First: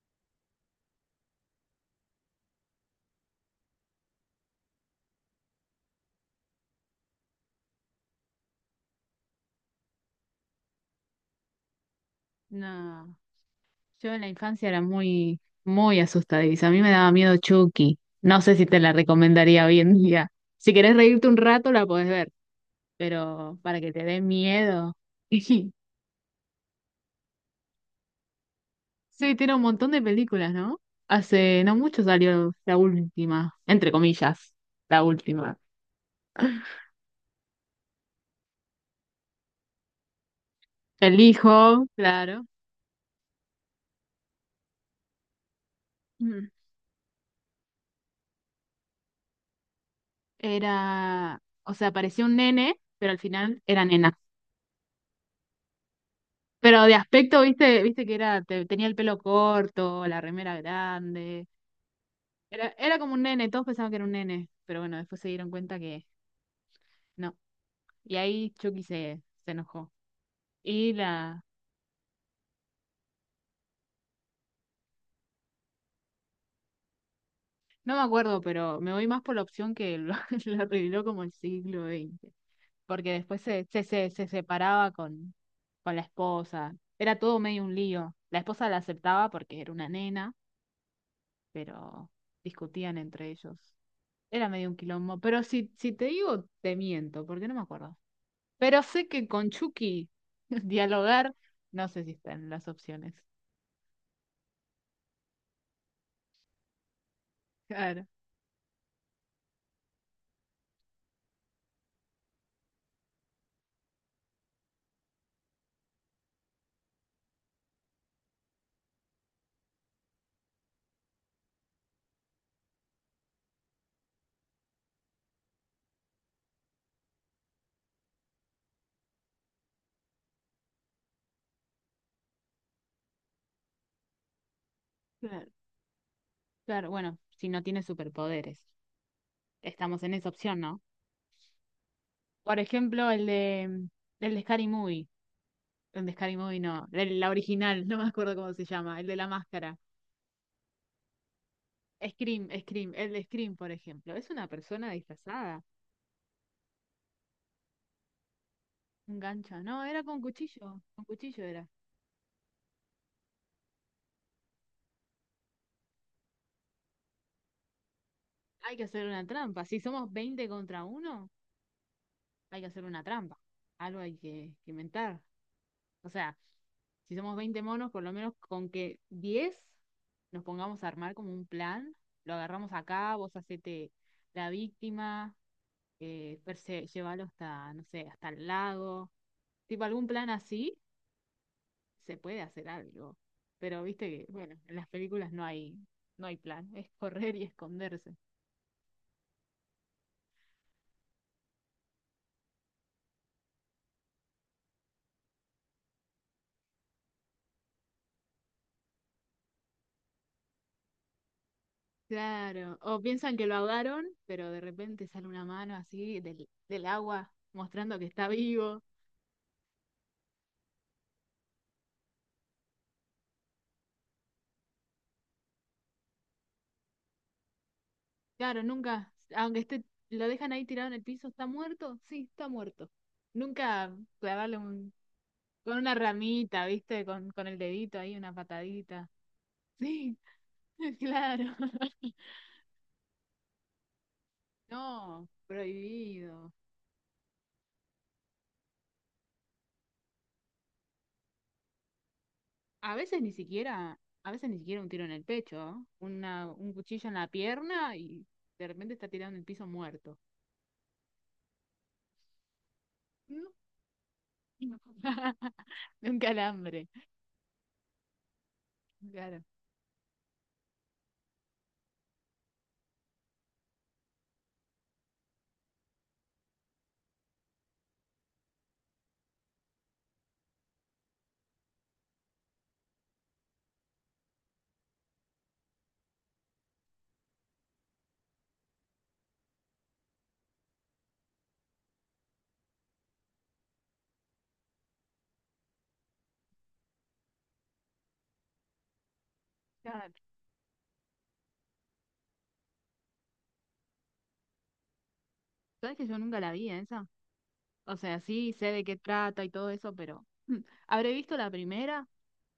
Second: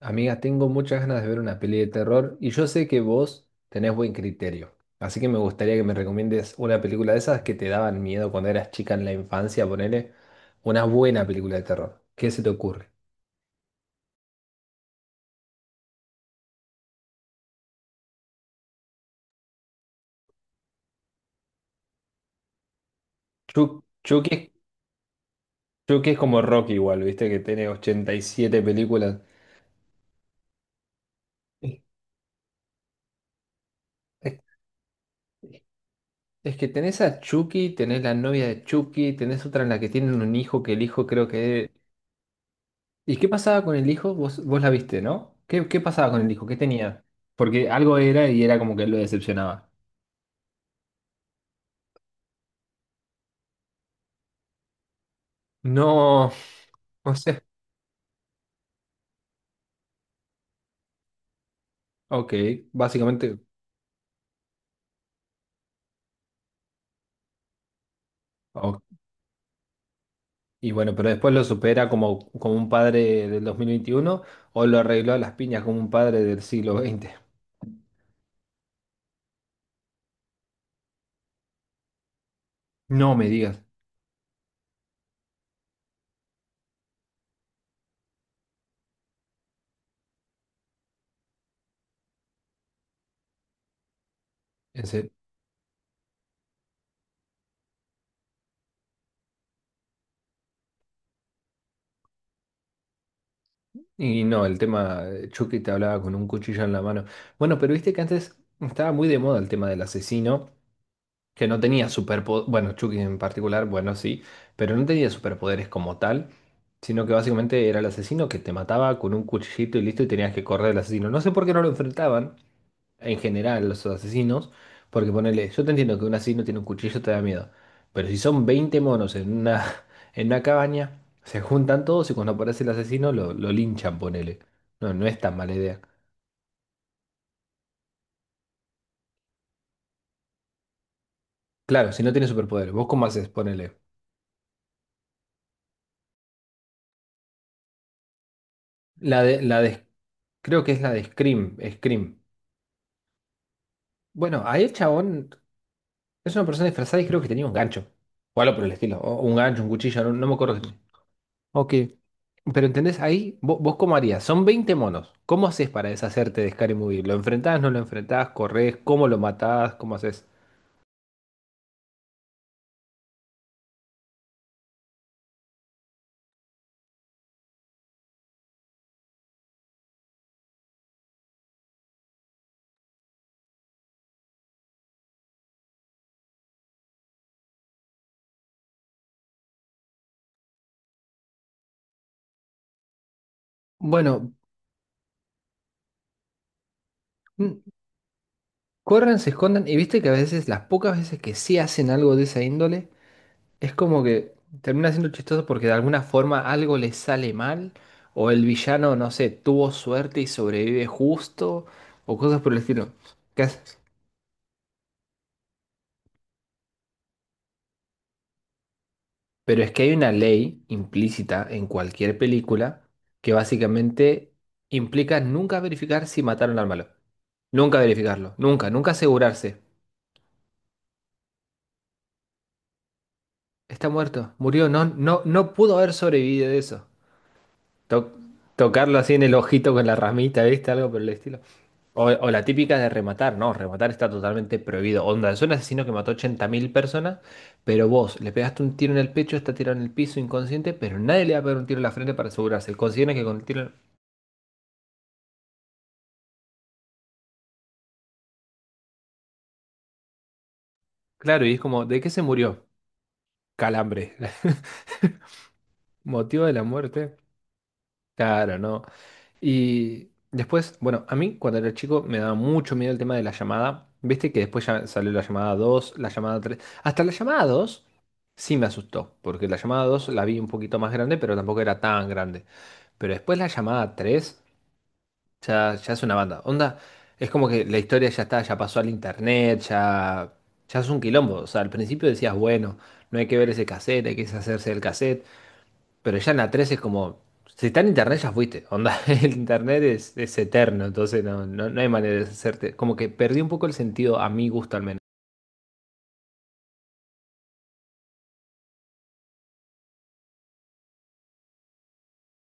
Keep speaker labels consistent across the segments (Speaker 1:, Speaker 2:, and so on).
Speaker 1: Amiga, tengo muchas ganas de ver una peli de terror y yo sé que vos tenés buen criterio. Así que me gustaría que me recomiendes una película de esas que te daban miedo cuando eras chica en la infancia, ponele una buena película de terror. ¿Qué se te ocurre?
Speaker 2: No, yo en la infancia era muy, muy asustadiza. A mí me daba miedo Chucky. No sé si te la recomendaría hoy en día. Si querés reírte un rato, la podés ver, pero para que te dé
Speaker 1: Chucky,
Speaker 2: miedo.
Speaker 1: Chucky es como Rocky igual, viste que tiene 87 películas.
Speaker 2: Sí, tiene un montón de películas, ¿no? Hace no
Speaker 1: Es,
Speaker 2: mucho salió la última, entre
Speaker 1: es-
Speaker 2: comillas, la última.
Speaker 1: es que tenés a Chucky, tenés la novia de Chucky, tenés otra en la que tienen un hijo que el hijo
Speaker 2: El
Speaker 1: creo que...
Speaker 2: hijo, claro.
Speaker 1: ¿Y qué pasaba con el hijo? Vos la viste, ¿no? ¿Qué pasaba con el hijo?
Speaker 2: Mm.
Speaker 1: ¿Qué tenía? Porque algo era y era como que lo decepcionaba.
Speaker 2: Era, o sea, parecía un nene, pero al final era nena.
Speaker 1: No,
Speaker 2: Pero de
Speaker 1: no
Speaker 2: aspecto,
Speaker 1: sé.
Speaker 2: viste que era, tenía el pelo corto, la remera grande.
Speaker 1: Ok,
Speaker 2: Era como un
Speaker 1: básicamente.
Speaker 2: nene, todos pensaban que era un nene, pero bueno, después se dieron cuenta que no. Y ahí Chucky
Speaker 1: Ok.
Speaker 2: se enojó.
Speaker 1: Y
Speaker 2: Y
Speaker 1: bueno, pero después lo supera como, como un padre del 2021 o lo arregló a las piñas como un padre del siglo XX.
Speaker 2: no me acuerdo, pero me voy más por la opción que lo, lo reveló como el siglo XX. Porque
Speaker 1: No me
Speaker 2: después
Speaker 1: digas.
Speaker 2: se separaba con la esposa. Era todo medio un lío. La esposa la aceptaba porque era una nena, pero discutían entre ellos. Era medio un
Speaker 1: En serio.
Speaker 2: quilombo, pero si te digo, te miento, porque no me acuerdo. Pero sé que con Chucky dialogar, no sé si están las opciones.
Speaker 1: Y no, el tema, Chucky te hablaba con un cuchillo en la mano. Bueno, pero viste que
Speaker 2: Claro.
Speaker 1: antes estaba muy de moda el tema del asesino que no tenía superpoderes, bueno, Chucky en particular, bueno, sí, pero no tenía superpoderes como tal, sino que básicamente era el asesino que te mataba con un cuchillito y listo, y tenías que correr del asesino. No sé por qué no lo enfrentaban en general los asesinos, porque ponele, yo te entiendo que un asesino tiene un cuchillo te da miedo, pero si son 20 monos en una, en una cabaña, se juntan todos y cuando aparece el asesino lo linchan, ponele. No, no es tan
Speaker 2: Claro.
Speaker 1: mala idea.
Speaker 2: Claro, bueno, si no tiene superpoderes. Estamos en esa opción, ¿no?
Speaker 1: Claro, si no tiene
Speaker 2: Por
Speaker 1: superpoderes, ¿vos cómo
Speaker 2: ejemplo, el
Speaker 1: haces?
Speaker 2: de
Speaker 1: Ponele.
Speaker 2: mm, el de Scary Movie. El de Scary Movie no, la original, no me acuerdo cómo se llama, el de
Speaker 1: La
Speaker 2: la
Speaker 1: de, la
Speaker 2: máscara.
Speaker 1: de, creo que es la de Scream, Scream.
Speaker 2: Scream, Scream, el de Scream, por ejemplo. Es
Speaker 1: Bueno,
Speaker 2: una
Speaker 1: ahí el
Speaker 2: persona
Speaker 1: chabón
Speaker 2: disfrazada.
Speaker 1: es una persona disfrazada y creo que tenía un gancho. O algo por el estilo.
Speaker 2: Un
Speaker 1: O un
Speaker 2: gancho.
Speaker 1: gancho, un
Speaker 2: No,
Speaker 1: cuchillo,
Speaker 2: era
Speaker 1: no, no me acuerdo qué tenía.
Speaker 2: con cuchillo era.
Speaker 1: Ok. Pero entendés, ahí vos, ¿vos cómo harías? Son 20 monos. ¿Cómo haces para deshacerte de Scary Movie? ¿Lo enfrentás, no lo enfrentás?
Speaker 2: Hay
Speaker 1: ¿Corrés?
Speaker 2: que hacer
Speaker 1: ¿Cómo lo
Speaker 2: una trampa.
Speaker 1: matás?
Speaker 2: Si
Speaker 1: ¿Cómo
Speaker 2: somos
Speaker 1: haces?
Speaker 2: 20 contra 1, hay que hacer una trampa. Algo hay que inventar. O sea, si somos 20 monos, por lo menos con que 10 nos pongamos a armar como un plan, lo agarramos acá, vos hacete la víctima, llévalo hasta, no sé, hasta el lago. Tipo, algún plan así, se puede hacer algo. Pero viste que,
Speaker 1: Bueno,
Speaker 2: bueno, en las películas no hay plan, es correr y
Speaker 1: mm,
Speaker 2: esconderse.
Speaker 1: corran, se escondan, y viste que a veces, las pocas veces que sí hacen algo de esa índole... Es como que termina siendo chistoso porque de alguna forma algo le sale mal, o el villano, no sé, tuvo suerte y sobrevive justo, o cosas por el
Speaker 2: Claro,
Speaker 1: estilo.
Speaker 2: o piensan
Speaker 1: ¿Qué
Speaker 2: que lo
Speaker 1: haces?
Speaker 2: ahogaron, pero de repente sale una mano así del agua mostrando que está vivo.
Speaker 1: Pero es que hay una ley implícita en cualquier película que básicamente implica nunca verificar si mataron al malo. Nunca verificarlo,
Speaker 2: Claro,
Speaker 1: nunca, nunca
Speaker 2: nunca, aunque
Speaker 1: asegurarse.
Speaker 2: esté, lo dejan ahí tirado en el piso, ¿está muerto? Sí, está muerto.
Speaker 1: Está
Speaker 2: Nunca
Speaker 1: muerto,
Speaker 2: clavarle
Speaker 1: murió, no, no, no
Speaker 2: con
Speaker 1: pudo
Speaker 2: una
Speaker 1: haber sobrevivido de
Speaker 2: ramita,
Speaker 1: eso.
Speaker 2: ¿viste? Con el dedito
Speaker 1: To-
Speaker 2: ahí, una
Speaker 1: tocarlo
Speaker 2: patadita.
Speaker 1: así en el ojito con la
Speaker 2: Sí,
Speaker 1: ramita, ¿viste? Algo por el estilo.
Speaker 2: claro.
Speaker 1: O la típica de rematar, no, rematar está totalmente prohibido.
Speaker 2: No,
Speaker 1: Onda, es un asesino que mató ochenta
Speaker 2: prohibido.
Speaker 1: mil personas, pero vos le pegaste un tiro en el pecho, está tirado en el piso inconsciente, pero nadie le va a pegar un tiro en la frente para asegurarse.
Speaker 2: A
Speaker 1: Consideran
Speaker 2: veces
Speaker 1: que
Speaker 2: ni
Speaker 1: con el tiro...
Speaker 2: siquiera, a veces ni siquiera un tiro en el pecho, ¿eh? Un cuchillo en la pierna y de repente está tirado en el piso muerto.
Speaker 1: Claro, y es como, ¿de qué se murió? Calambre.
Speaker 2: De un
Speaker 1: ¿Motivo de la
Speaker 2: calambre.
Speaker 1: muerte? Claro, no.
Speaker 2: Claro.
Speaker 1: Y después, bueno, a mí cuando era chico me daba mucho miedo el tema de la llamada. Viste que después ya salió la llamada dos, la llamada tres. Hasta la llamada dos sí me asustó, porque la llamada dos la vi un poquito más grande, pero tampoco era tan grande. Pero después la llamada tres ya, ya es una banda. Onda, es como que la historia ya está, ya pasó al internet, ya, ya es un quilombo. O sea, al principio decías, bueno, no hay que ver ese cassette, hay que deshacerse del cassette. Pero ya en la 3 es como, si está en internet ya fuiste, onda, el internet
Speaker 2: Claro.
Speaker 1: es eterno, entonces no, no, no hay manera de deshacerte. Como que perdí un poco el sentido a mi gusto al menos.
Speaker 2: ¿Sabes que yo nunca la vi esa? O sea, sí sé de qué trata y todo eso, pero habré visto la primera,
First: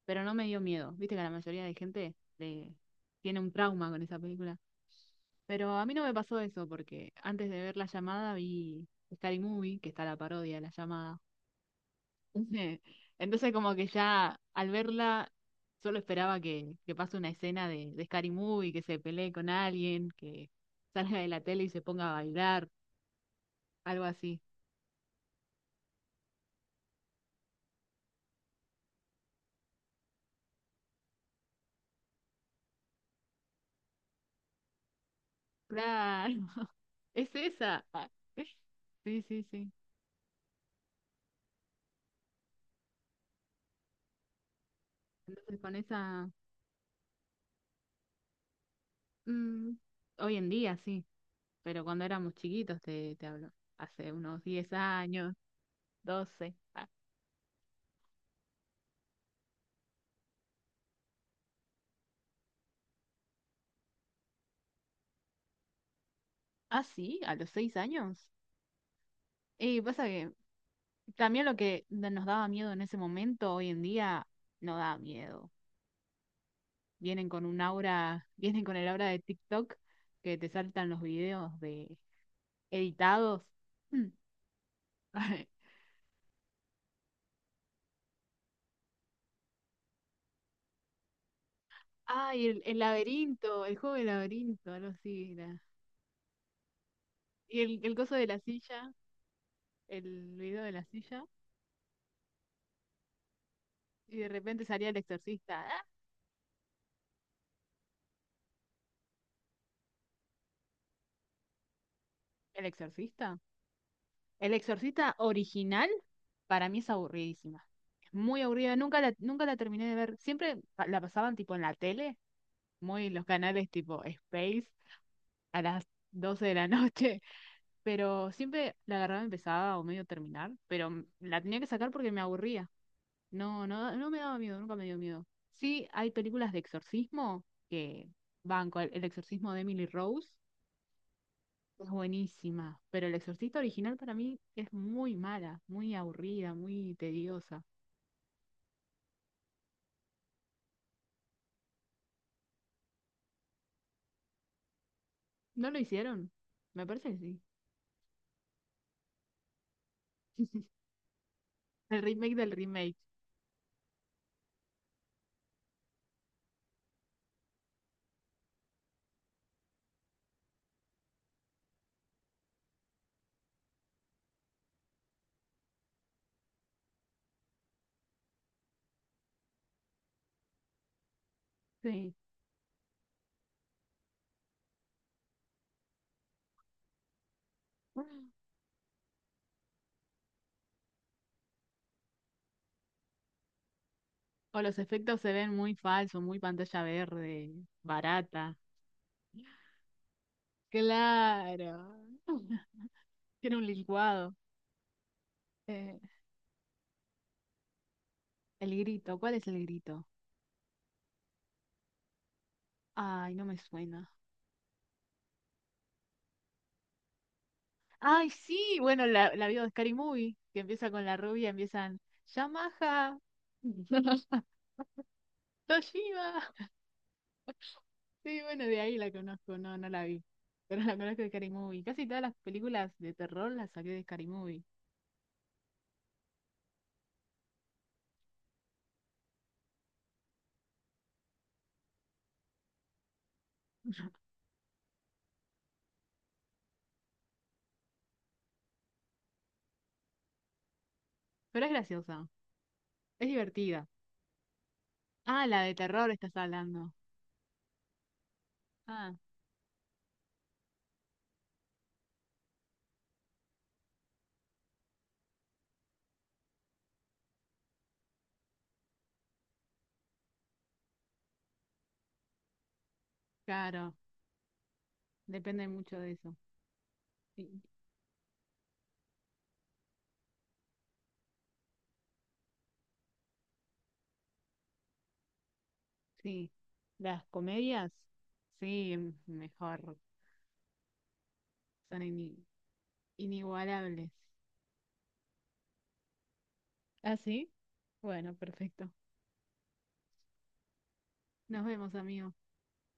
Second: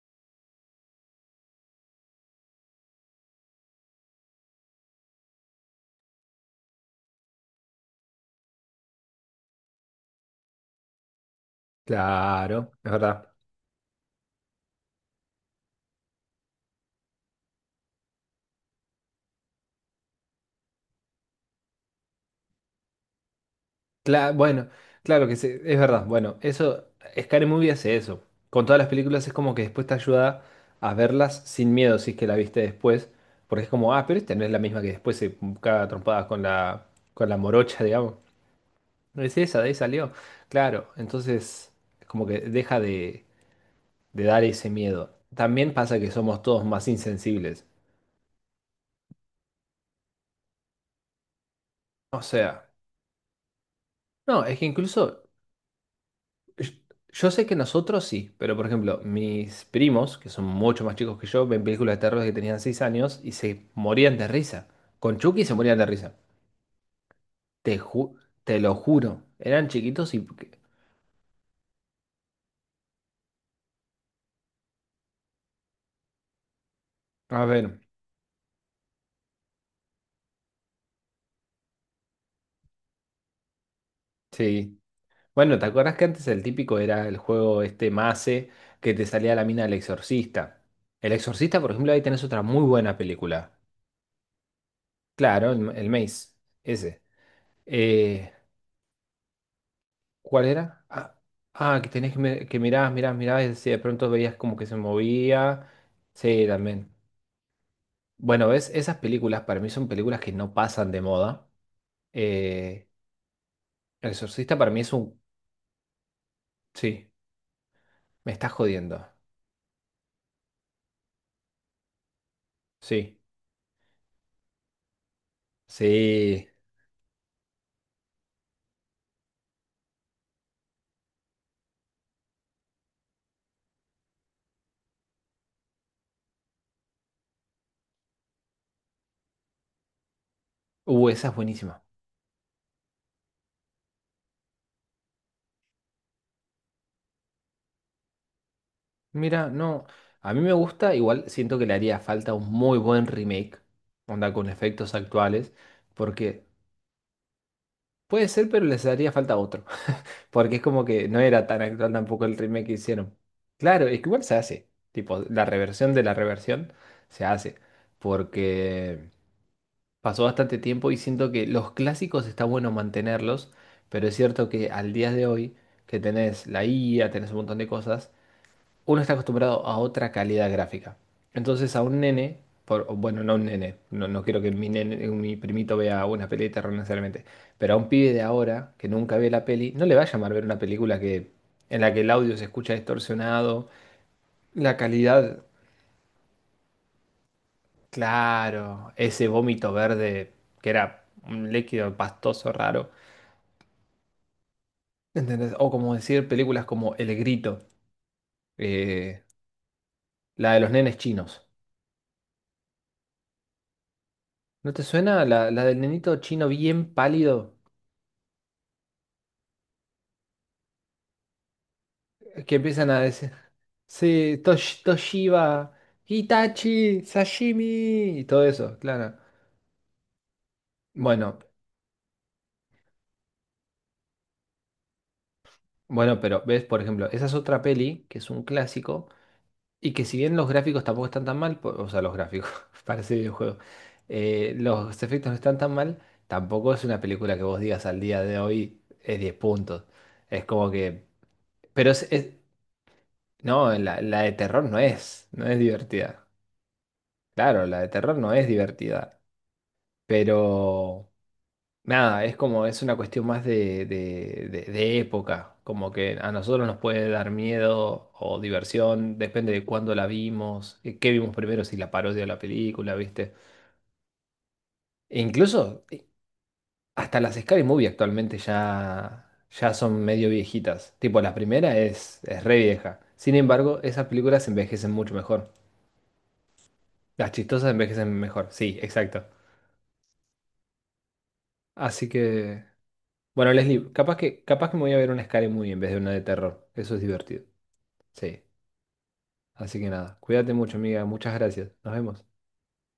Speaker 2: pero no me dio miedo. Viste que la mayoría de gente le tiene un trauma con esa película. Pero a mí no me pasó eso, porque antes de ver La Llamada vi Scary Movie, que está la parodia de La Llamada.
Speaker 1: Claro,
Speaker 2: Ujú.
Speaker 1: es verdad.
Speaker 2: Entonces como que ya al verla solo esperaba que, pase una escena de Scary Movie, que se pelee con alguien, que salga de la tele y se ponga a bailar, algo así.
Speaker 1: Bueno, claro que sí, es verdad. Bueno, eso, Scary Movie hace eso. Con todas las películas es como que después te ayuda a verlas sin miedo si es que la viste después. Porque es como, ah, pero esta no es la misma que después se caga a trompadas
Speaker 2: Claro,
Speaker 1: con
Speaker 2: es
Speaker 1: la morocha,
Speaker 2: esa. Ah,
Speaker 1: digamos.
Speaker 2: sí,
Speaker 1: No es
Speaker 2: sí,
Speaker 1: esa, de
Speaker 2: sí.
Speaker 1: ahí salió. Claro, entonces como que deja de dar ese miedo.
Speaker 2: Entonces
Speaker 1: También
Speaker 2: con
Speaker 1: pasa que
Speaker 2: esa.
Speaker 1: somos todos más insensibles.
Speaker 2: mm, Hoy en día sí, pero cuando
Speaker 1: O
Speaker 2: éramos
Speaker 1: sea,
Speaker 2: chiquitos te hablo. Hace unos
Speaker 1: no, es que
Speaker 2: 10
Speaker 1: incluso
Speaker 2: años, 12.
Speaker 1: yo,
Speaker 2: Ah,
Speaker 1: yo sé que nosotros sí, pero por ejemplo, mis primos, que son mucho más chicos que yo, ven películas de terror, que tenían 6 años y se morían de risa. Con Chucky se morían de risa.
Speaker 2: ah, sí, a los 6
Speaker 1: Te ju-
Speaker 2: años.
Speaker 1: te lo juro. Eran
Speaker 2: Y pasa
Speaker 1: chiquitos y...
Speaker 2: que también lo que nos daba miedo en ese momento, hoy en día, no da miedo. Vienen con
Speaker 1: A
Speaker 2: un
Speaker 1: ver,
Speaker 2: aura, vienen con el aura de TikTok que te saltan los videos de editados. Mm.
Speaker 1: sí. Bueno, ¿te acuerdas que antes el típico era el juego este Mace que te salía la mina del exorcista? El exorcista, por ejemplo, ahí tenés otra
Speaker 2: Ay, el,
Speaker 1: muy
Speaker 2: el
Speaker 1: buena película.
Speaker 2: laberinto, el juego del laberinto, algo así
Speaker 1: Claro,
Speaker 2: era.
Speaker 1: el Maze, ese.
Speaker 2: Y el coso de
Speaker 1: Eh,
Speaker 2: la silla, el
Speaker 1: ¿Cuál
Speaker 2: video de la
Speaker 1: era? Ah,
Speaker 2: silla,
Speaker 1: ah, que tenías que, que mirabas, mirabas, mirabas y si de pronto
Speaker 2: y de
Speaker 1: veías como
Speaker 2: repente
Speaker 1: que se
Speaker 2: salía el exorcista.
Speaker 1: movía.
Speaker 2: ¿Ah?
Speaker 1: Sí, también. Bueno, ves, esas películas para mí son películas que no pasan de moda.
Speaker 2: ¿El
Speaker 1: Eh,
Speaker 2: exorcista?
Speaker 1: El
Speaker 2: El
Speaker 1: Exorcista para mí es
Speaker 2: Exorcista
Speaker 1: un...
Speaker 2: original para mí es
Speaker 1: Sí,
Speaker 2: aburridísima. Es
Speaker 1: me
Speaker 2: muy
Speaker 1: estás
Speaker 2: aburrida. Nunca
Speaker 1: jodiendo.
Speaker 2: la, nunca la terminé de ver. Siempre la pasaban tipo en la tele, muy
Speaker 1: Sí,
Speaker 2: los canales tipo Space a las 12
Speaker 1: sí.
Speaker 2: de la noche. Pero siempre la agarraba empezaba o medio terminar. Pero la tenía que sacar porque me aburría. No, no, no me daba miedo, nunca me dio miedo. Sí, hay películas de exorcismo que van con el exorcismo de Emily Rose.
Speaker 1: Esa es buenísima.
Speaker 2: Es buenísima, pero El Exorcista original para mí es muy mala, muy aburrida, muy tediosa.
Speaker 1: Mira, no, a mí me gusta, igual siento que le haría falta un muy buen remake, onda con efectos actuales,
Speaker 2: ¿No lo hicieron?
Speaker 1: porque...
Speaker 2: Me parece que sí.
Speaker 1: Puede ser, pero les haría falta otro, porque es como que no era tan actual
Speaker 2: El
Speaker 1: tampoco
Speaker 2: remake
Speaker 1: el
Speaker 2: del
Speaker 1: remake que
Speaker 2: remake,
Speaker 1: hicieron. Claro, es que igual se hace, tipo, la reversión de la reversión se hace, porque pasó bastante tiempo y siento que los clásicos está bueno mantenerlos, pero es cierto que al día de hoy, que tenés la IA, tenés un montón de cosas, uno está acostumbrado a otra calidad gráfica. Entonces a un
Speaker 2: sí.
Speaker 1: nene, por, o bueno, no un nene, no, no quiero que mi nene, mi primito vea una peli de terror necesariamente, pero a un pibe de ahora que nunca ve la peli, no le va a llamar ver una película que, en la que el audio se escucha distorsionado,
Speaker 2: O
Speaker 1: la
Speaker 2: los efectos se
Speaker 1: calidad,
Speaker 2: ven muy falsos, muy pantalla verde, barata.
Speaker 1: claro, ese vómito verde que era un
Speaker 2: Claro.
Speaker 1: líquido pastoso raro,
Speaker 2: Tiene un licuado.
Speaker 1: ¿entendés? O como
Speaker 2: Eh,
Speaker 1: decir películas como El Grito,
Speaker 2: el grito,
Speaker 1: eh,
Speaker 2: ¿cuál es el grito?
Speaker 1: la de los nenes chinos.
Speaker 2: Ay, no me suena.
Speaker 1: ¿No te suena la, la del nenito chino bien pálido
Speaker 2: Ay, sí, bueno, la vi de Scary Movie, que empieza con la rubia, empiezan,
Speaker 1: que empiezan a
Speaker 2: Yamaha,
Speaker 1: decir, sí, Toshiba,
Speaker 2: Toshiba.
Speaker 1: Hitachi, sashimi, y
Speaker 2: Sí,
Speaker 1: todo
Speaker 2: bueno,
Speaker 1: eso,
Speaker 2: de ahí la
Speaker 1: claro?
Speaker 2: conozco, no, no la vi, pero la conozco de
Speaker 1: Bueno,
Speaker 2: Scary Movie. Casi todas las películas de terror las saqué de Scary Movie,
Speaker 1: bueno, pero ves, por ejemplo, esa es otra peli que es un clásico y que si bien los gráficos tampoco están tan mal, o sea, los gráficos, parece videojuego, los efectos no están tan mal, tampoco es una película que vos digas al día de hoy es 10 puntos. Es como que,
Speaker 2: pero es
Speaker 1: pero
Speaker 2: graciosa, es
Speaker 1: no,
Speaker 2: divertida.
Speaker 1: la de terror no es,
Speaker 2: Ah,
Speaker 1: no es
Speaker 2: la de terror
Speaker 1: divertida.
Speaker 2: estás hablando.
Speaker 1: Claro, la de terror no es
Speaker 2: Ah,
Speaker 1: divertida, pero... Nada, es como, es una cuestión más de época, como que a nosotros nos puede dar miedo o diversión, depende de cuándo la vimos, qué vimos primero, si la parodia o la película, ¿viste?
Speaker 2: claro,
Speaker 1: E
Speaker 2: depende
Speaker 1: incluso
Speaker 2: mucho de eso.
Speaker 1: hasta las
Speaker 2: Sí,
Speaker 1: Scary Movie actualmente ya, ya son medio viejitas, tipo la primera es re vieja, sin embargo, esas películas envejecen mucho mejor,
Speaker 2: sí. Las
Speaker 1: las chistosas
Speaker 2: comedias,
Speaker 1: envejecen mejor, sí,
Speaker 2: sí,
Speaker 1: exacto.
Speaker 2: mejor, son
Speaker 1: Así que, bueno, Leslie,
Speaker 2: inigualables.
Speaker 1: capaz que me voy a ver una Scary Movie en vez de una de terror, eso es
Speaker 2: ¿Ah,
Speaker 1: divertido.
Speaker 2: sí? Bueno,
Speaker 1: Sí.
Speaker 2: perfecto.
Speaker 1: Así que nada, cuídate mucho, amiga. Muchas
Speaker 2: Nos
Speaker 1: gracias.
Speaker 2: vemos,
Speaker 1: Nos vemos.
Speaker 2: amigos.